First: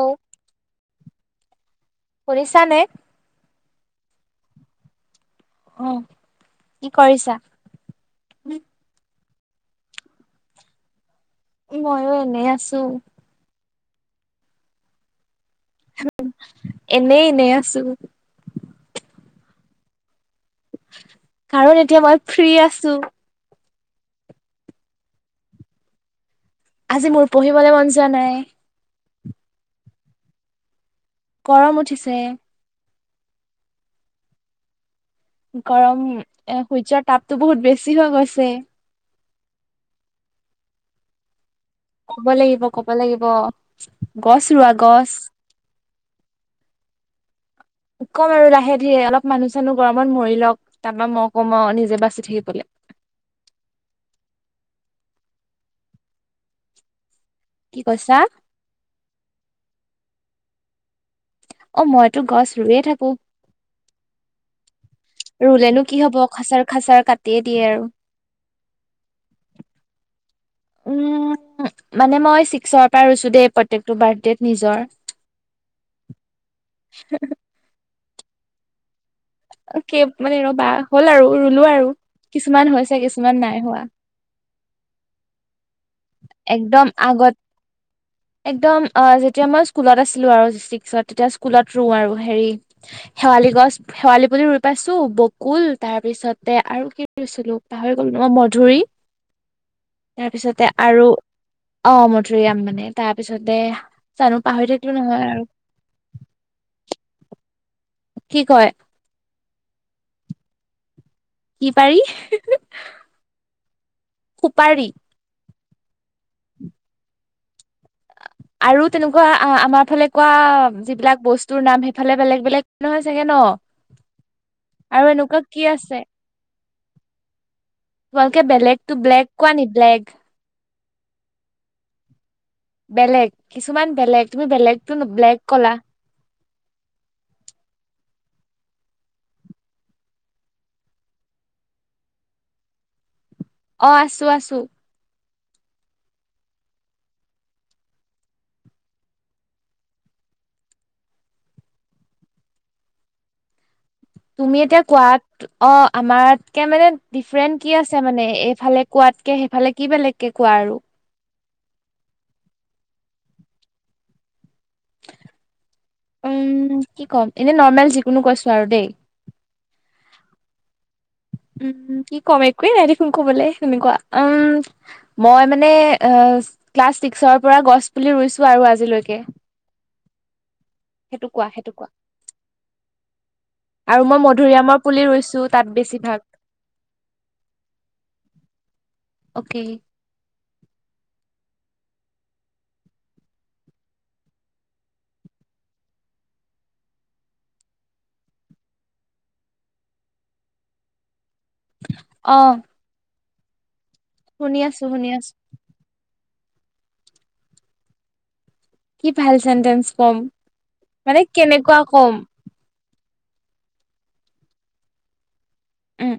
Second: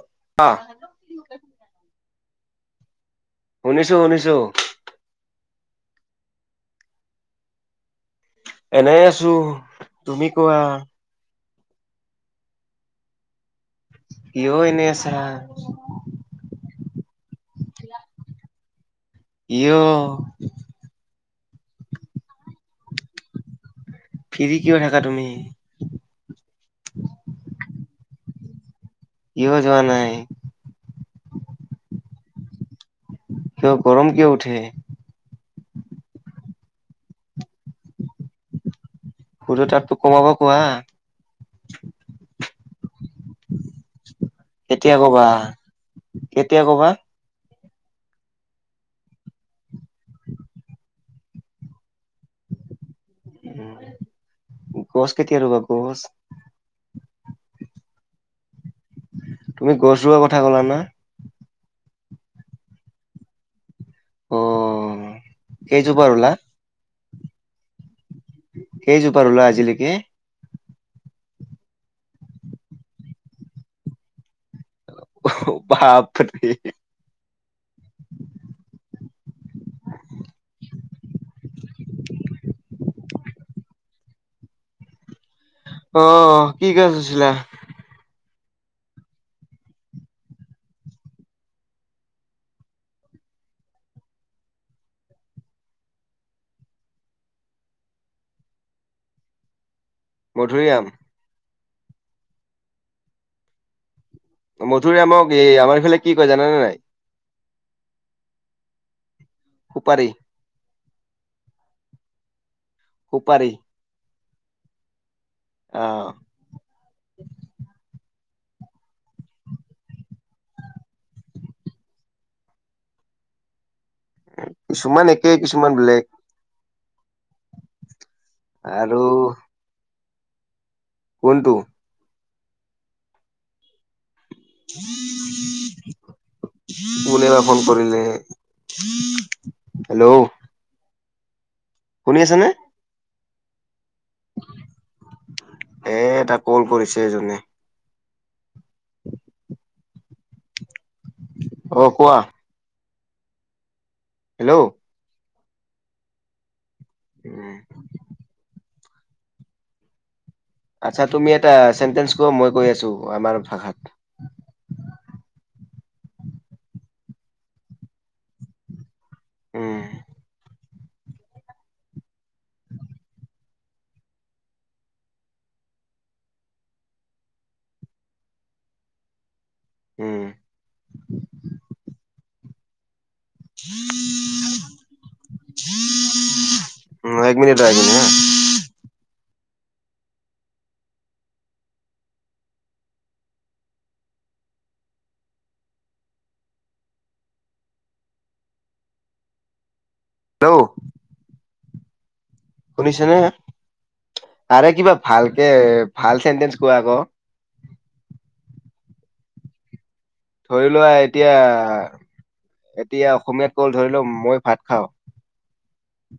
অ', অঁ। শুনিছা নে? শুনিছো, শুনিছো। অহ, কি কৰিছা? এনে আছো, তুমি কোৱা? মইো এনেই আছো। কিয় এনেই আছে? এনেই এনেই আছো। কিয়? কাৰণ এতিয়া মই ফ্ৰী আছো। ফ্ৰী কিয় থাকা তুমি? আজি মোৰ পঢ়িবলৈ মন যোৱা নাই। কিয় যোৱা নাই? গৰম উঠিছে। কিয়? গৰম কিয় উঠে? গৰম, এ সূৰ্য্যৰ তাপতো বহুত বেছি হৈ গৈছে। সূৰ্য্যৰ তাপটোক কমাব কোৱা। ক'ব লাগিব ক'ব কব লাগিব। গছ ৰুোৱা কেতিয়া গছ কবা কেতিয়া কবা কম আৰু লাহে ধীৰে অলপ মানুহ চানুহ গৰমত মৰি লওক। তাৰপৰা মই কম আৰু নিজে বাচি থাকিবলে। উম, গছ কেতিয়া ৰোবা, গছ? কি কৈছা? তুমি গছ ৰুৱা কথা ক'লা ন? অ', মইতো গছ ৰুয়ে থাকো। অ'। ৰুলেনো কি কেইজোপা হ'ব ৰুলা খাচাৰ খাচাৰ কাটিয়ে দিয়ে আৰু। কেইজোপা ৰুলা আজিলৈকে? উম, মানে মই চিক্সৰ পৰা ৰুইছো দেই, প্ৰতেকটো বাৰ্থডেত নিজৰ। বাপৰে কেই মানে ৰবা! হ'ল আৰু ৰুলো আৰু। কিছুমান হৈছে, কিছুমান নাই হোৱা। অহ' কি একদম গছ ৰুইছিলা? আগত একদম অ' যেতিয়া মই স্কুলত আছিলোঁ আৰু ছিক্সত তেতিয়া স্কুলত ৰুও আৰু হেৰি। শেৱালি গছ, শেৱালি পুলি ৰুই পাইছো, বকুল তাৰ পিছতে আৰু কি ৰুইছিলো পাহৰি গলো। অঁ, মধুৰি। তাৰ পিছতে মধুৰিআম? আৰু অ', মধুৰিআম মানে তাৰপিছতে মধুুৰিআমক এই আমাৰ ফালে কি কয় জানানে নাই? কি কয়? উপাৰি? কি পাৰি? উপাৰি। সুপাৰী। অহ'। আৰু তেনেকুৱা আমাৰ ফালে কোৱা যিবিলাক বস্তুৰ নাম সেইফালে বেলেগ বেলেগ নহয় চাগে ন। অ' কিছুমান আৰু একে এনেকুৱা কি কিছুমান আছে? বেলেগ তোমালোকে বেলেগতো আৰু ব্লেগ কোৱা নি? ব্লেগ। কোনটো? বেলেগ কিছুমান বেলেগ। তুমি বেলেগতো ব্লেগ ক'লা। কোনে বা ফোন কৰিলে হেল্ল'! শুনি আছা নে? অ' আছোঁ আছোঁ। এ, এটা ক'ল কৰিছে এজনে। [inaudible] অ' কোৱা। হেল্ল' তুমি এতিয়া কোৱাত অ' আমাতকে মানে উম ডিফেৰেনট কি আছে মানে। এইফালে কোৱাতকে সেইফালে কি বেলেগকে কোৱা আৰু? তিয়া চেণ্টেচ কোৱা, মই কৈ আছোঁ আমাৰ ভাষাত। উম' কি ক'ম এনে নৰ্মেল যিকোনো কৈছোঁ আৰু দেই। উম' উম' কি কম একোৱেই নাই দেখোন কবলে তেনেকুৱা উম' মই মানে এ ক্লাছ ছিক্সৰ পৰা গছ পুলি ৰুইছো আৰু আজিলৈকে। উম সেইটো কোৱা, সেইটো কোৱা আৰু মই মধুৰিআমৰ পুলি ৰুই ছো তাত বেছিভাগ উম এক মিনিট আহিন- অকে হেল্ল', অ শুনিছেনে? শুনি আৰে আছো কিবা শুনি আছো ভালকে ভাল চেন্টেঞ্চ কোৱা আকৌ! কি ভাল চেটে ধৰি লোৱা এতিয়া কম এতিয়া অসমীয়াত ক'ল ধৰি লও মই ভাত খাওঁ। উম।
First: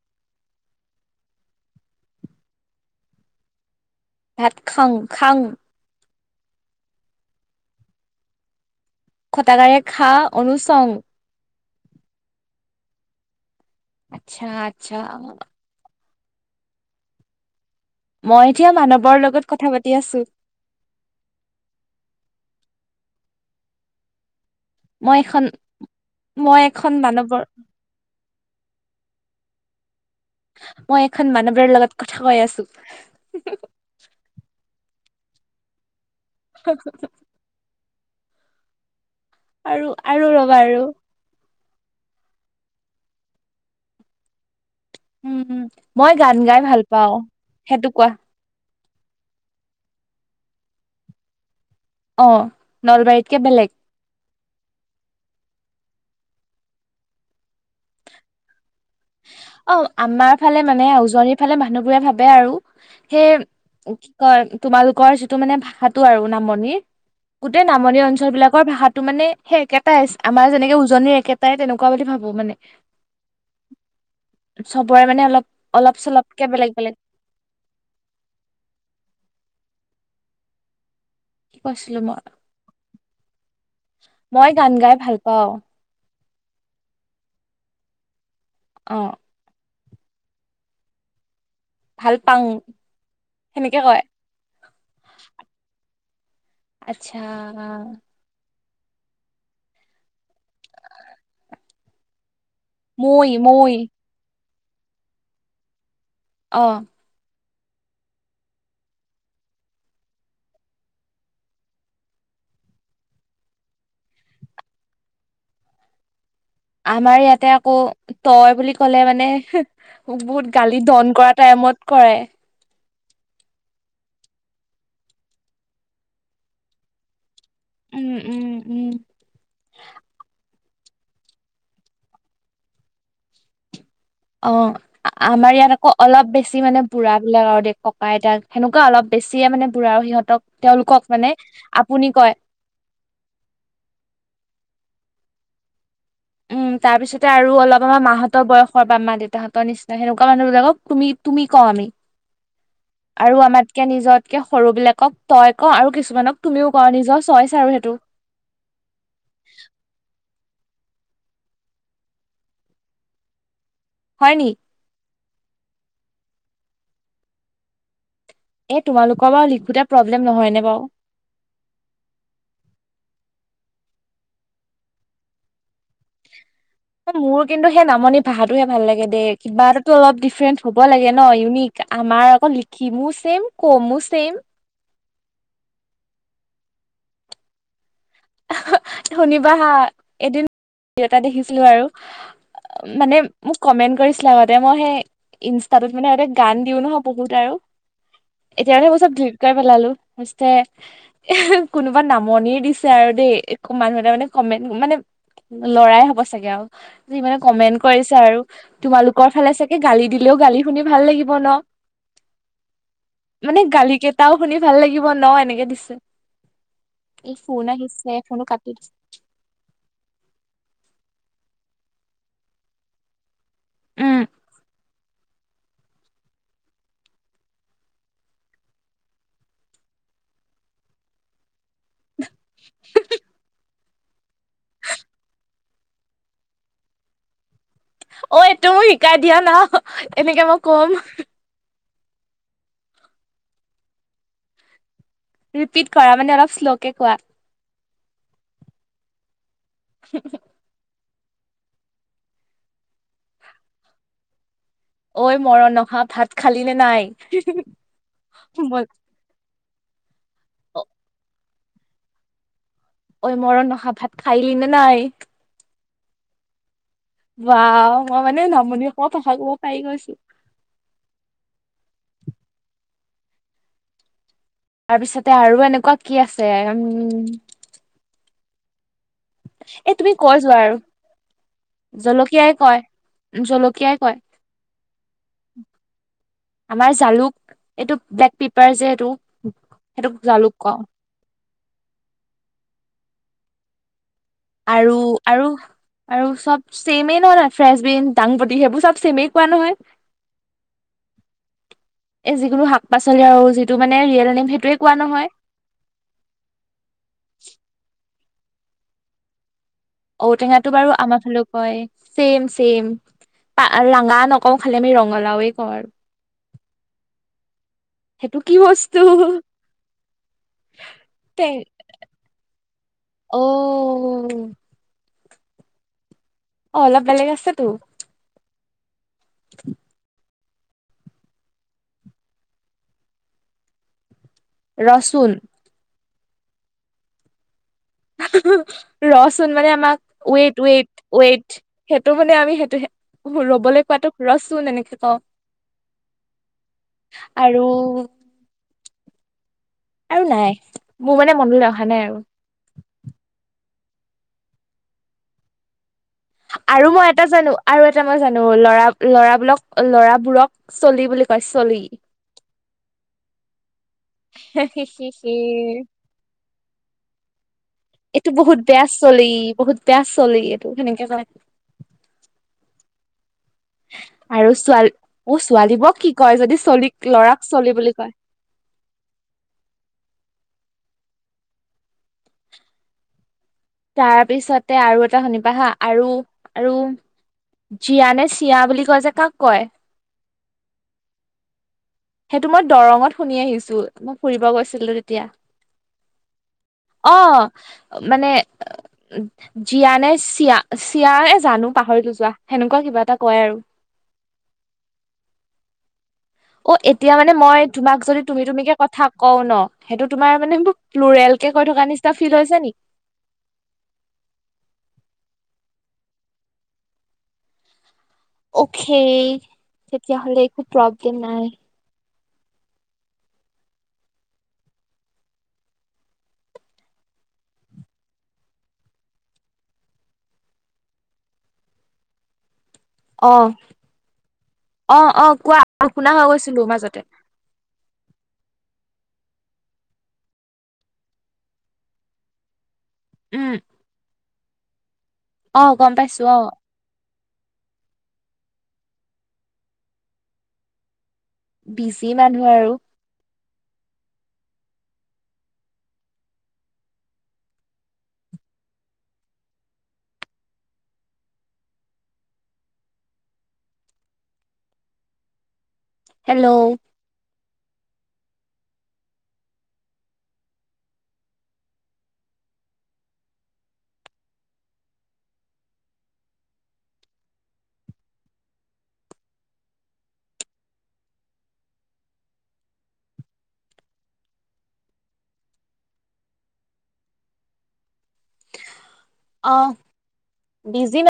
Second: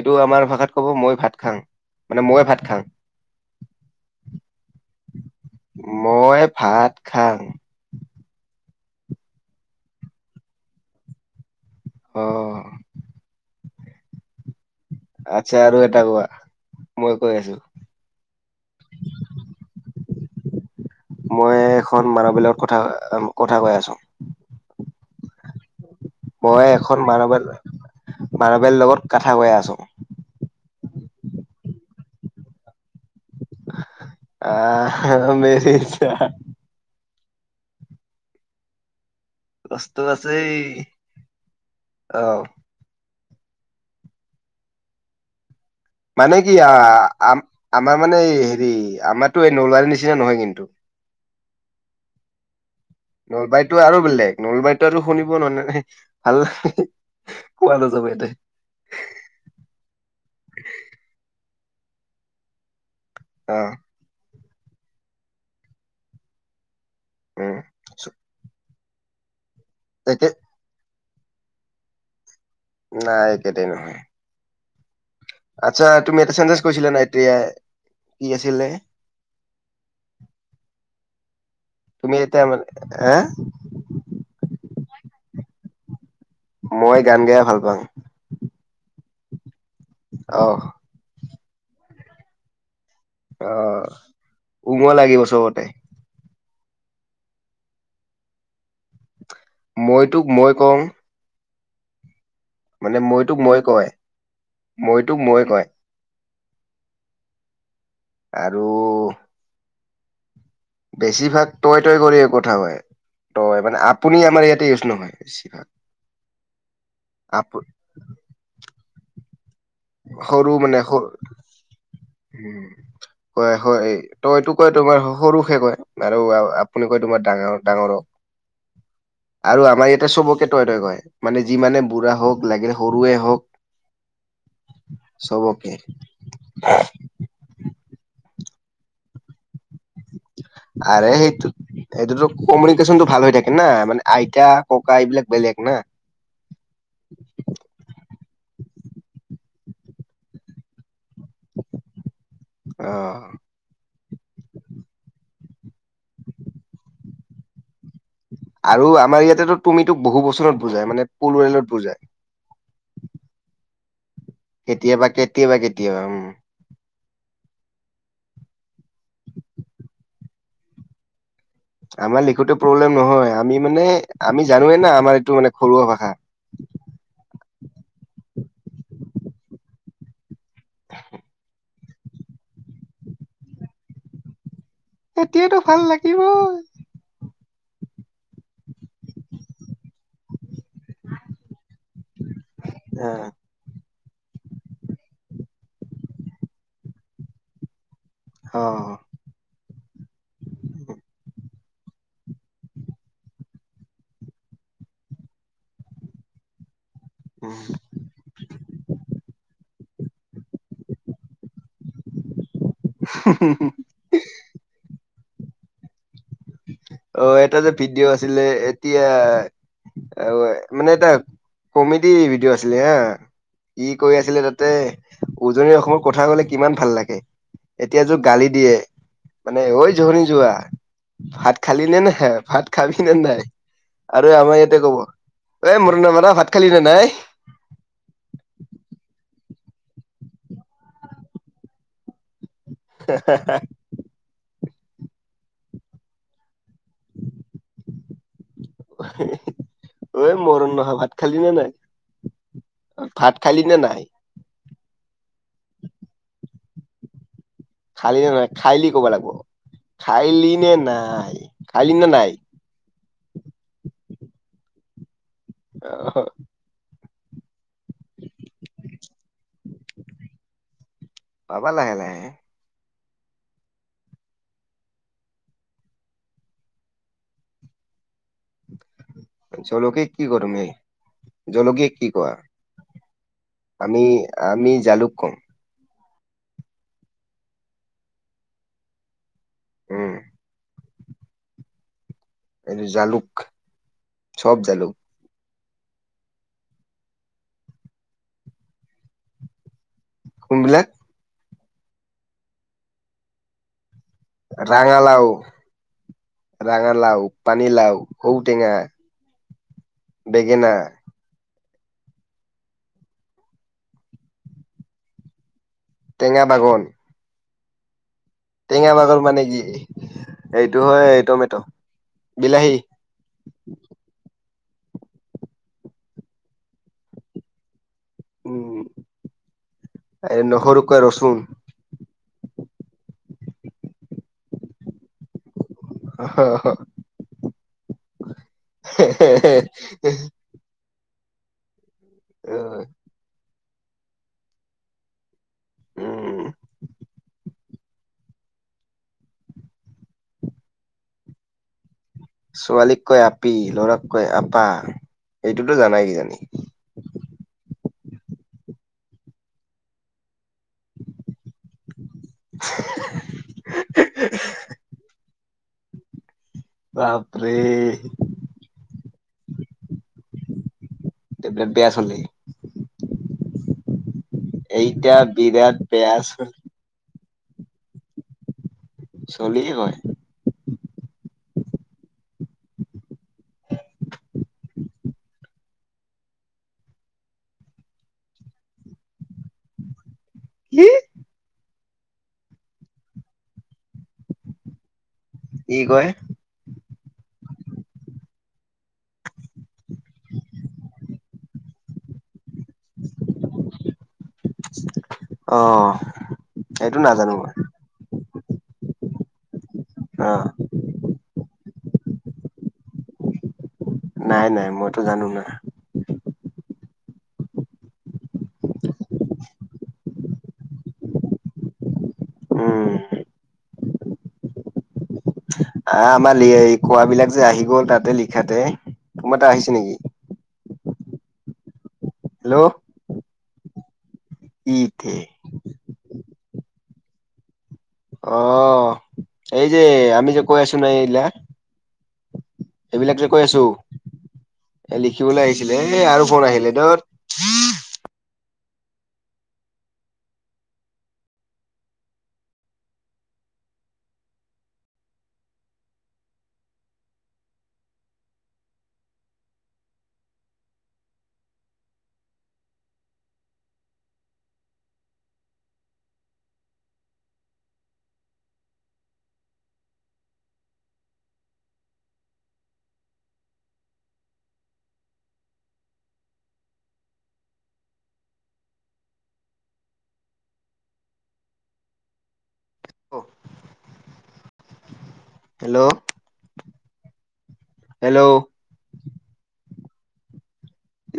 এইটো আমাৰ ভাষাত ক'ব মই ভাত খাওঁ মানে মই ভাত খাওঁ। ভাত খাং খাং মই ভাত খাওঁ। কটাকাৰে খা অনুনচং আহঁ। আচ্ছা। আচ্ছা আচ্ছা আৰু এটা কোৱা, মই কৈ আছো। মই এতিয়া মানৱৰ লগত কথা পাতি আছো। মই এখন মানবিলগত কথা কথা কৈ আছো। মই এখন মই এখন মানৱৰ মাৰবলৰ লগত কথা কৈয় আছো। মই এখন মানৱৰৰ লগত কথা কৈ আছো। আহ মেৰি ইচ্ছা [unintelligible] আৰু কষ্ট আৰু আছে ৰবা এই আৰু অহ উম উম। মই মানে গান কি গাই আ ভাল পাওঁ আ সেইটো আমাৰ কোৱা মানে হেৰি আমাৰতো এই নলবাৰীৰ নিচিনা নহয় কিন্তু। অ। নলবাৰীতকে বেলেগ নলবাৰীতটো আৰু বেলেগ নলবাৰীতো আৰু শুনিব ন নে ভাল কোৱা নাযাব এতে অ আমাৰ ফালে মানে উজনিৰ ফালে মানুহবোৰে ভাবে আৰু সেই অ কি কয় তোমালোকৰ যিটো মানে ভাষাটো আৰু নামনিৰ উম গোটেই নামনি অঞ্চল বিলাকৰ ভাষাটো মানে একেটাই একে আমাৰ যেনেকে উজনিৰ এক কেইটাই তেনেকুৱা বুলি ভাবো মানে। নাই একেটে নহ চবৰে মানে অলপ আচ্ছা অলপ তুমি এটা চলপকে চেনজেজ বেলেগ কৈছিলা বেলেগ নাই এতিয়া কি আছিলে কি কৈছিলো তুমি মই এতিয়া মান, হা? মই গান গাই ভাল পাওঁ। মই গান গাই ভাল পাঙ। অ। অহ। ভাল পাং। আহ উমল লাগিব চবতে। আচ্ছা। মই তোক মই কওঁ। মানে মইতোক মই কয় মইতোক মই কয়। আহ। আৰু। বেছিভাগ তটয় তয় কৰি কোথা হয়। তই মানে আপুনি আমাৰ ইয়াতে ইউজ নহয় বেছিভাগ। আমাৰ ইয়াতে আপ আকৌ তই বুলি ক'লে মানে। মোক সৰু বহুত মানে গালি সৰু দন কৰা টাইমত কৰে। ক হয় তইতো কয় তোমাৰ সৰুহে কয় আৰু আপুনি কয় তোমাৰ ডাঙৰ। উম উম উম ডাঙৰক আৰু আমাৰ ইয়াতে চবকে। তই তই কয় মানে যি মমানে বুঢ়া হওক লাগিলে সৰুৱে হওক। অ আমাৰ চবকে ইয়াত আকৌ অলপ বেছি মানে বুঢ়া বিলাক আৰু দে ককা আইতাক। সেনেকুৱা অল বেছিয়ে মানে। বুঢ়া আৰু সিহঁতক তেওঁলোকক আৰে মানে সেইটো আপুনি সেইটোতো কয় কমিউনিকেশ্যনতটো ভাল হৈ থাকে না মানে আইতা। ককা এইবিলাক বেলেগ না। উম তাৰ পিছতে আৰু অলপ আমাৰ মাহতৰ বয়স। ঘৰ বা মা দেউতাহতৰ নিচনা সেকুৱা মানুহবিলাকক তুমি। তুমি কওঁ আমি। অ আৰু আমাতকে নিজতকে সৰুবিলাকক তই ক আৰু কিছুমানক তুমিও ক, নিজৰ চইচ আৰু সেইটো। আৰু আমাৰ ইয়াতে তুমিতো বহু বছৰত বুজাই, মানে পুলৱেলত ৱেলত বুজাই হয় নি কেতিয়াবা, কেতিয়াবা, কেতিয়াবা, উম। এ তোমালোকৰ বাৰু লিখোতে প্ৰব্লেম নহয় নে বাৰু। আমাৰ লিখোতে প্ৰব্লেম নহয়। আমি মানে আমি জানোৱে না, আমাৰ এইটো মানে ঘৰুৱা ভাষা। [unintelligible] মোৰ কিন্তু সেই নামনি ভাষাটোহে ভাল লাগে দেই। কিবা এটাতো অলপ ডিফ্ৰেৰেন্ট হ'ব লাগে ন ইউনিক। আমাৰ আকৌ লিখিমো ছেম কমো ছেম। এতিয়াতো ভাল লাগিবই। শুনিবা হা এদিন? দেখিছিলো আৰু মানে আহ, মোক কমেন্ট কৰি। লগতে মই সেই ইনস্তাটোত মানে সহতে গান দিও নহয় বহুত আৰু অ এতিয়া আৰু এইবোৰ চব ধুপকাই পেলালো দিছে। কোনোবা নামনিৰ দিছে আৰু দেই, এক মানুহ এটা মানে কমেণ্ট, মানে লৰাই হ'ব চাগে আৰু যি মানে কমেন্ট কৰিছে আৰু তোমালোকৰ ফালে চাগে গালি দিলেওঁ, গালি শুনি ভাল লাগিব ন। মানে গালি কেইটাও শুনি ভাল লাগিব ন, এনেকে দিছে। এই অহ' এটা ফোন যে আহিছে ভিডিঅ' আছিলে ফোনো কাটি দিছে এতিয়া। অহ, মানে এ এ কমেডি ভিডিঅ' আছিলে হা। ই কৈ উম আছিলে তাতে উজনি অসমৰ কথা ক'লে কিমান ভাল লাগে। এতিয়া যোৰ গালি দিয়ে মানে ঐ জনি যোৱা, ভাত খালি নে নাই। ভাত খাবি নে নাই। আৰু আমাৰ ইয়াতে ক'ব, এই মোৰনে মৰা ভাত খালি নে নাই। অহ' এইটো মোক শিকাই দিয়া না, এনেকে মই কম। [unintelligible] ৰিপিট কৰা। মানে অলপ শ্ল'কে কোৱা। [unintelligible] ঐ মৰণ নহোৱা ভাত ভাত খালি নে নাই। ভাত খালি নে নাই। ঐ মৰণ নহোৱা, ভাত খালি নে নাই। খালি নে নাই। খাইলি ক'ব লাগিব। খাইলি নে নাই, খাইলি নে নাই। ঐ মৰণ নহোৱা ভাত খাইলি নে নাই। অহ'। বা মই মানে নামনি অসমৰ ভাষা ক'ব পাৰি গৈছো। পাবা লাহে লাহে তাৰপিছতে আৰু এনেকুৱা কি আছে, উম। এই জলকে তুমি কি কৈ কৰ যোৱা মেই, আৰু জলকে কি কোৱা। জলকীয়াই কয় জলকীয়াই আমি, কয় আমি জালুক কওঁ। আমাৰ জালুক, ইটোক ব্লেক পেপাৰ যে সেইটো, উম সেইটোক জালুক কওঁ। এনেই জালুক। চব জালুক আৰু, আৰু। আৰু চব চেমেই ন, নে ফ্ৰেচব্ৰিন, দাংবদি সেইবোৰ চব চেমেই তেনেকুৱাই নহয়। কোনবিলাক? এই যিকোনো শাক-পাচলি আৰু যিটো মানে ৰিয়েল নেম সেইটোৱে কোৱা ৰাঙালাও। নহয় ৰাঙালাও, পানীলাও। ঔটেঙা। ঔটেঙাতো বাৰু আমাৰ ফালেও হয়, চেম-চেম। ৰাঙা নকওঁ খালি আমি ৰঙালাওে কওঁ আৰু টেঙা বাগন। সেইটো কি টেঙা বস্তু বাগন মানে কি, এইটো হয় টমেট' বিলাহী। অহ অ, অলপ বেলেগ আছেতো। উম [unintelligible] এই নহৰুক কয় ৰচুন, ৰচুন হ হ ৰচুন মানে আমাক ওৱেট ৱেট ৱেট, সেইটো মানে আমি, সেইটো ৰ'বলৈ হে ৰৈ থকাটোক ৰহচোন এনেকে কওঁ। উম আৰু আৰু নাই, মোৰ মানে মনলৈ অহা নাই আৰু। ছোৱালীক কয় আপি, ল'ৰাক কয় আপা। এইটোতো জানাই কিজানি। আৰু মই এটা জানো আৰু এটা মই জানো, ল'ৰা ল'ৰাবোৰক, লৰাবোৰক চলি বুলি কয়। চলি। [unintelligible] হে হে হে বাপৰে বেয়া চলি বহুত বেয়া চলি, এইটোক হেনো [unintelligible] বেয়া চলে নেকি আৰু ছোৱাল, এইটা অ বিৰাট ছোৱালীবোৰক কি বেয়া কয় যদি চলি লৰাক চলি বুলি কয়? চলিয়ে কয় তাৰ পিছতে আৰু এটা শুনিবা হা আৰু আৰু জিয়া নে চিয়া বুলি কয় যে কাক কয়? হোম সেইটো মই দৰঙত শুনি আহিছো, মই ফুৰিব গৈছিলো তেতিয়া। কি কয়? অ, মানে জিয়ানে চিয়া চিয়া এজানো পাহৰিলো যোৱা, সেনেকুৱা কিবা এটা কয় আৰু। অহ অ' এতিয়া মানে মই তোমাক যদি তুমি তুমিকে কথা কও ন সেইটো অ তোমাৰ মানে প্ৰুৰেল কে কৈ থকা নিচিনা ফিল হৈছে নেকি? নাই-নাই মইতো জানো নাই। অকে, তেতিয়া হ'লে একো প্ৰব্লেম নাই। উম' আ, আমাৰ এই কোৱাবিলাক যে আহিব তাতে লিখাতে তোমাৰ তাত আহিছে নেকি? হেল্ল' অ'হ, ইতে অ' অ' কোৱা আৰু নোশুনা হৈ গৈছিলোঁ মাজতে। অ' এই যে আমি যে কৈ আছোঁ ন এই বিলাক এইবিলাক যে কৈ উম আছোঁ এ লিখিবলৈ অ আহিছিলে, গম এ পাইছো আৰু অ ফোন আহিলে দত বিজি মানুহ আৰু হেল্ল' হেল্ল' হেল্ল' অ' বিজি নে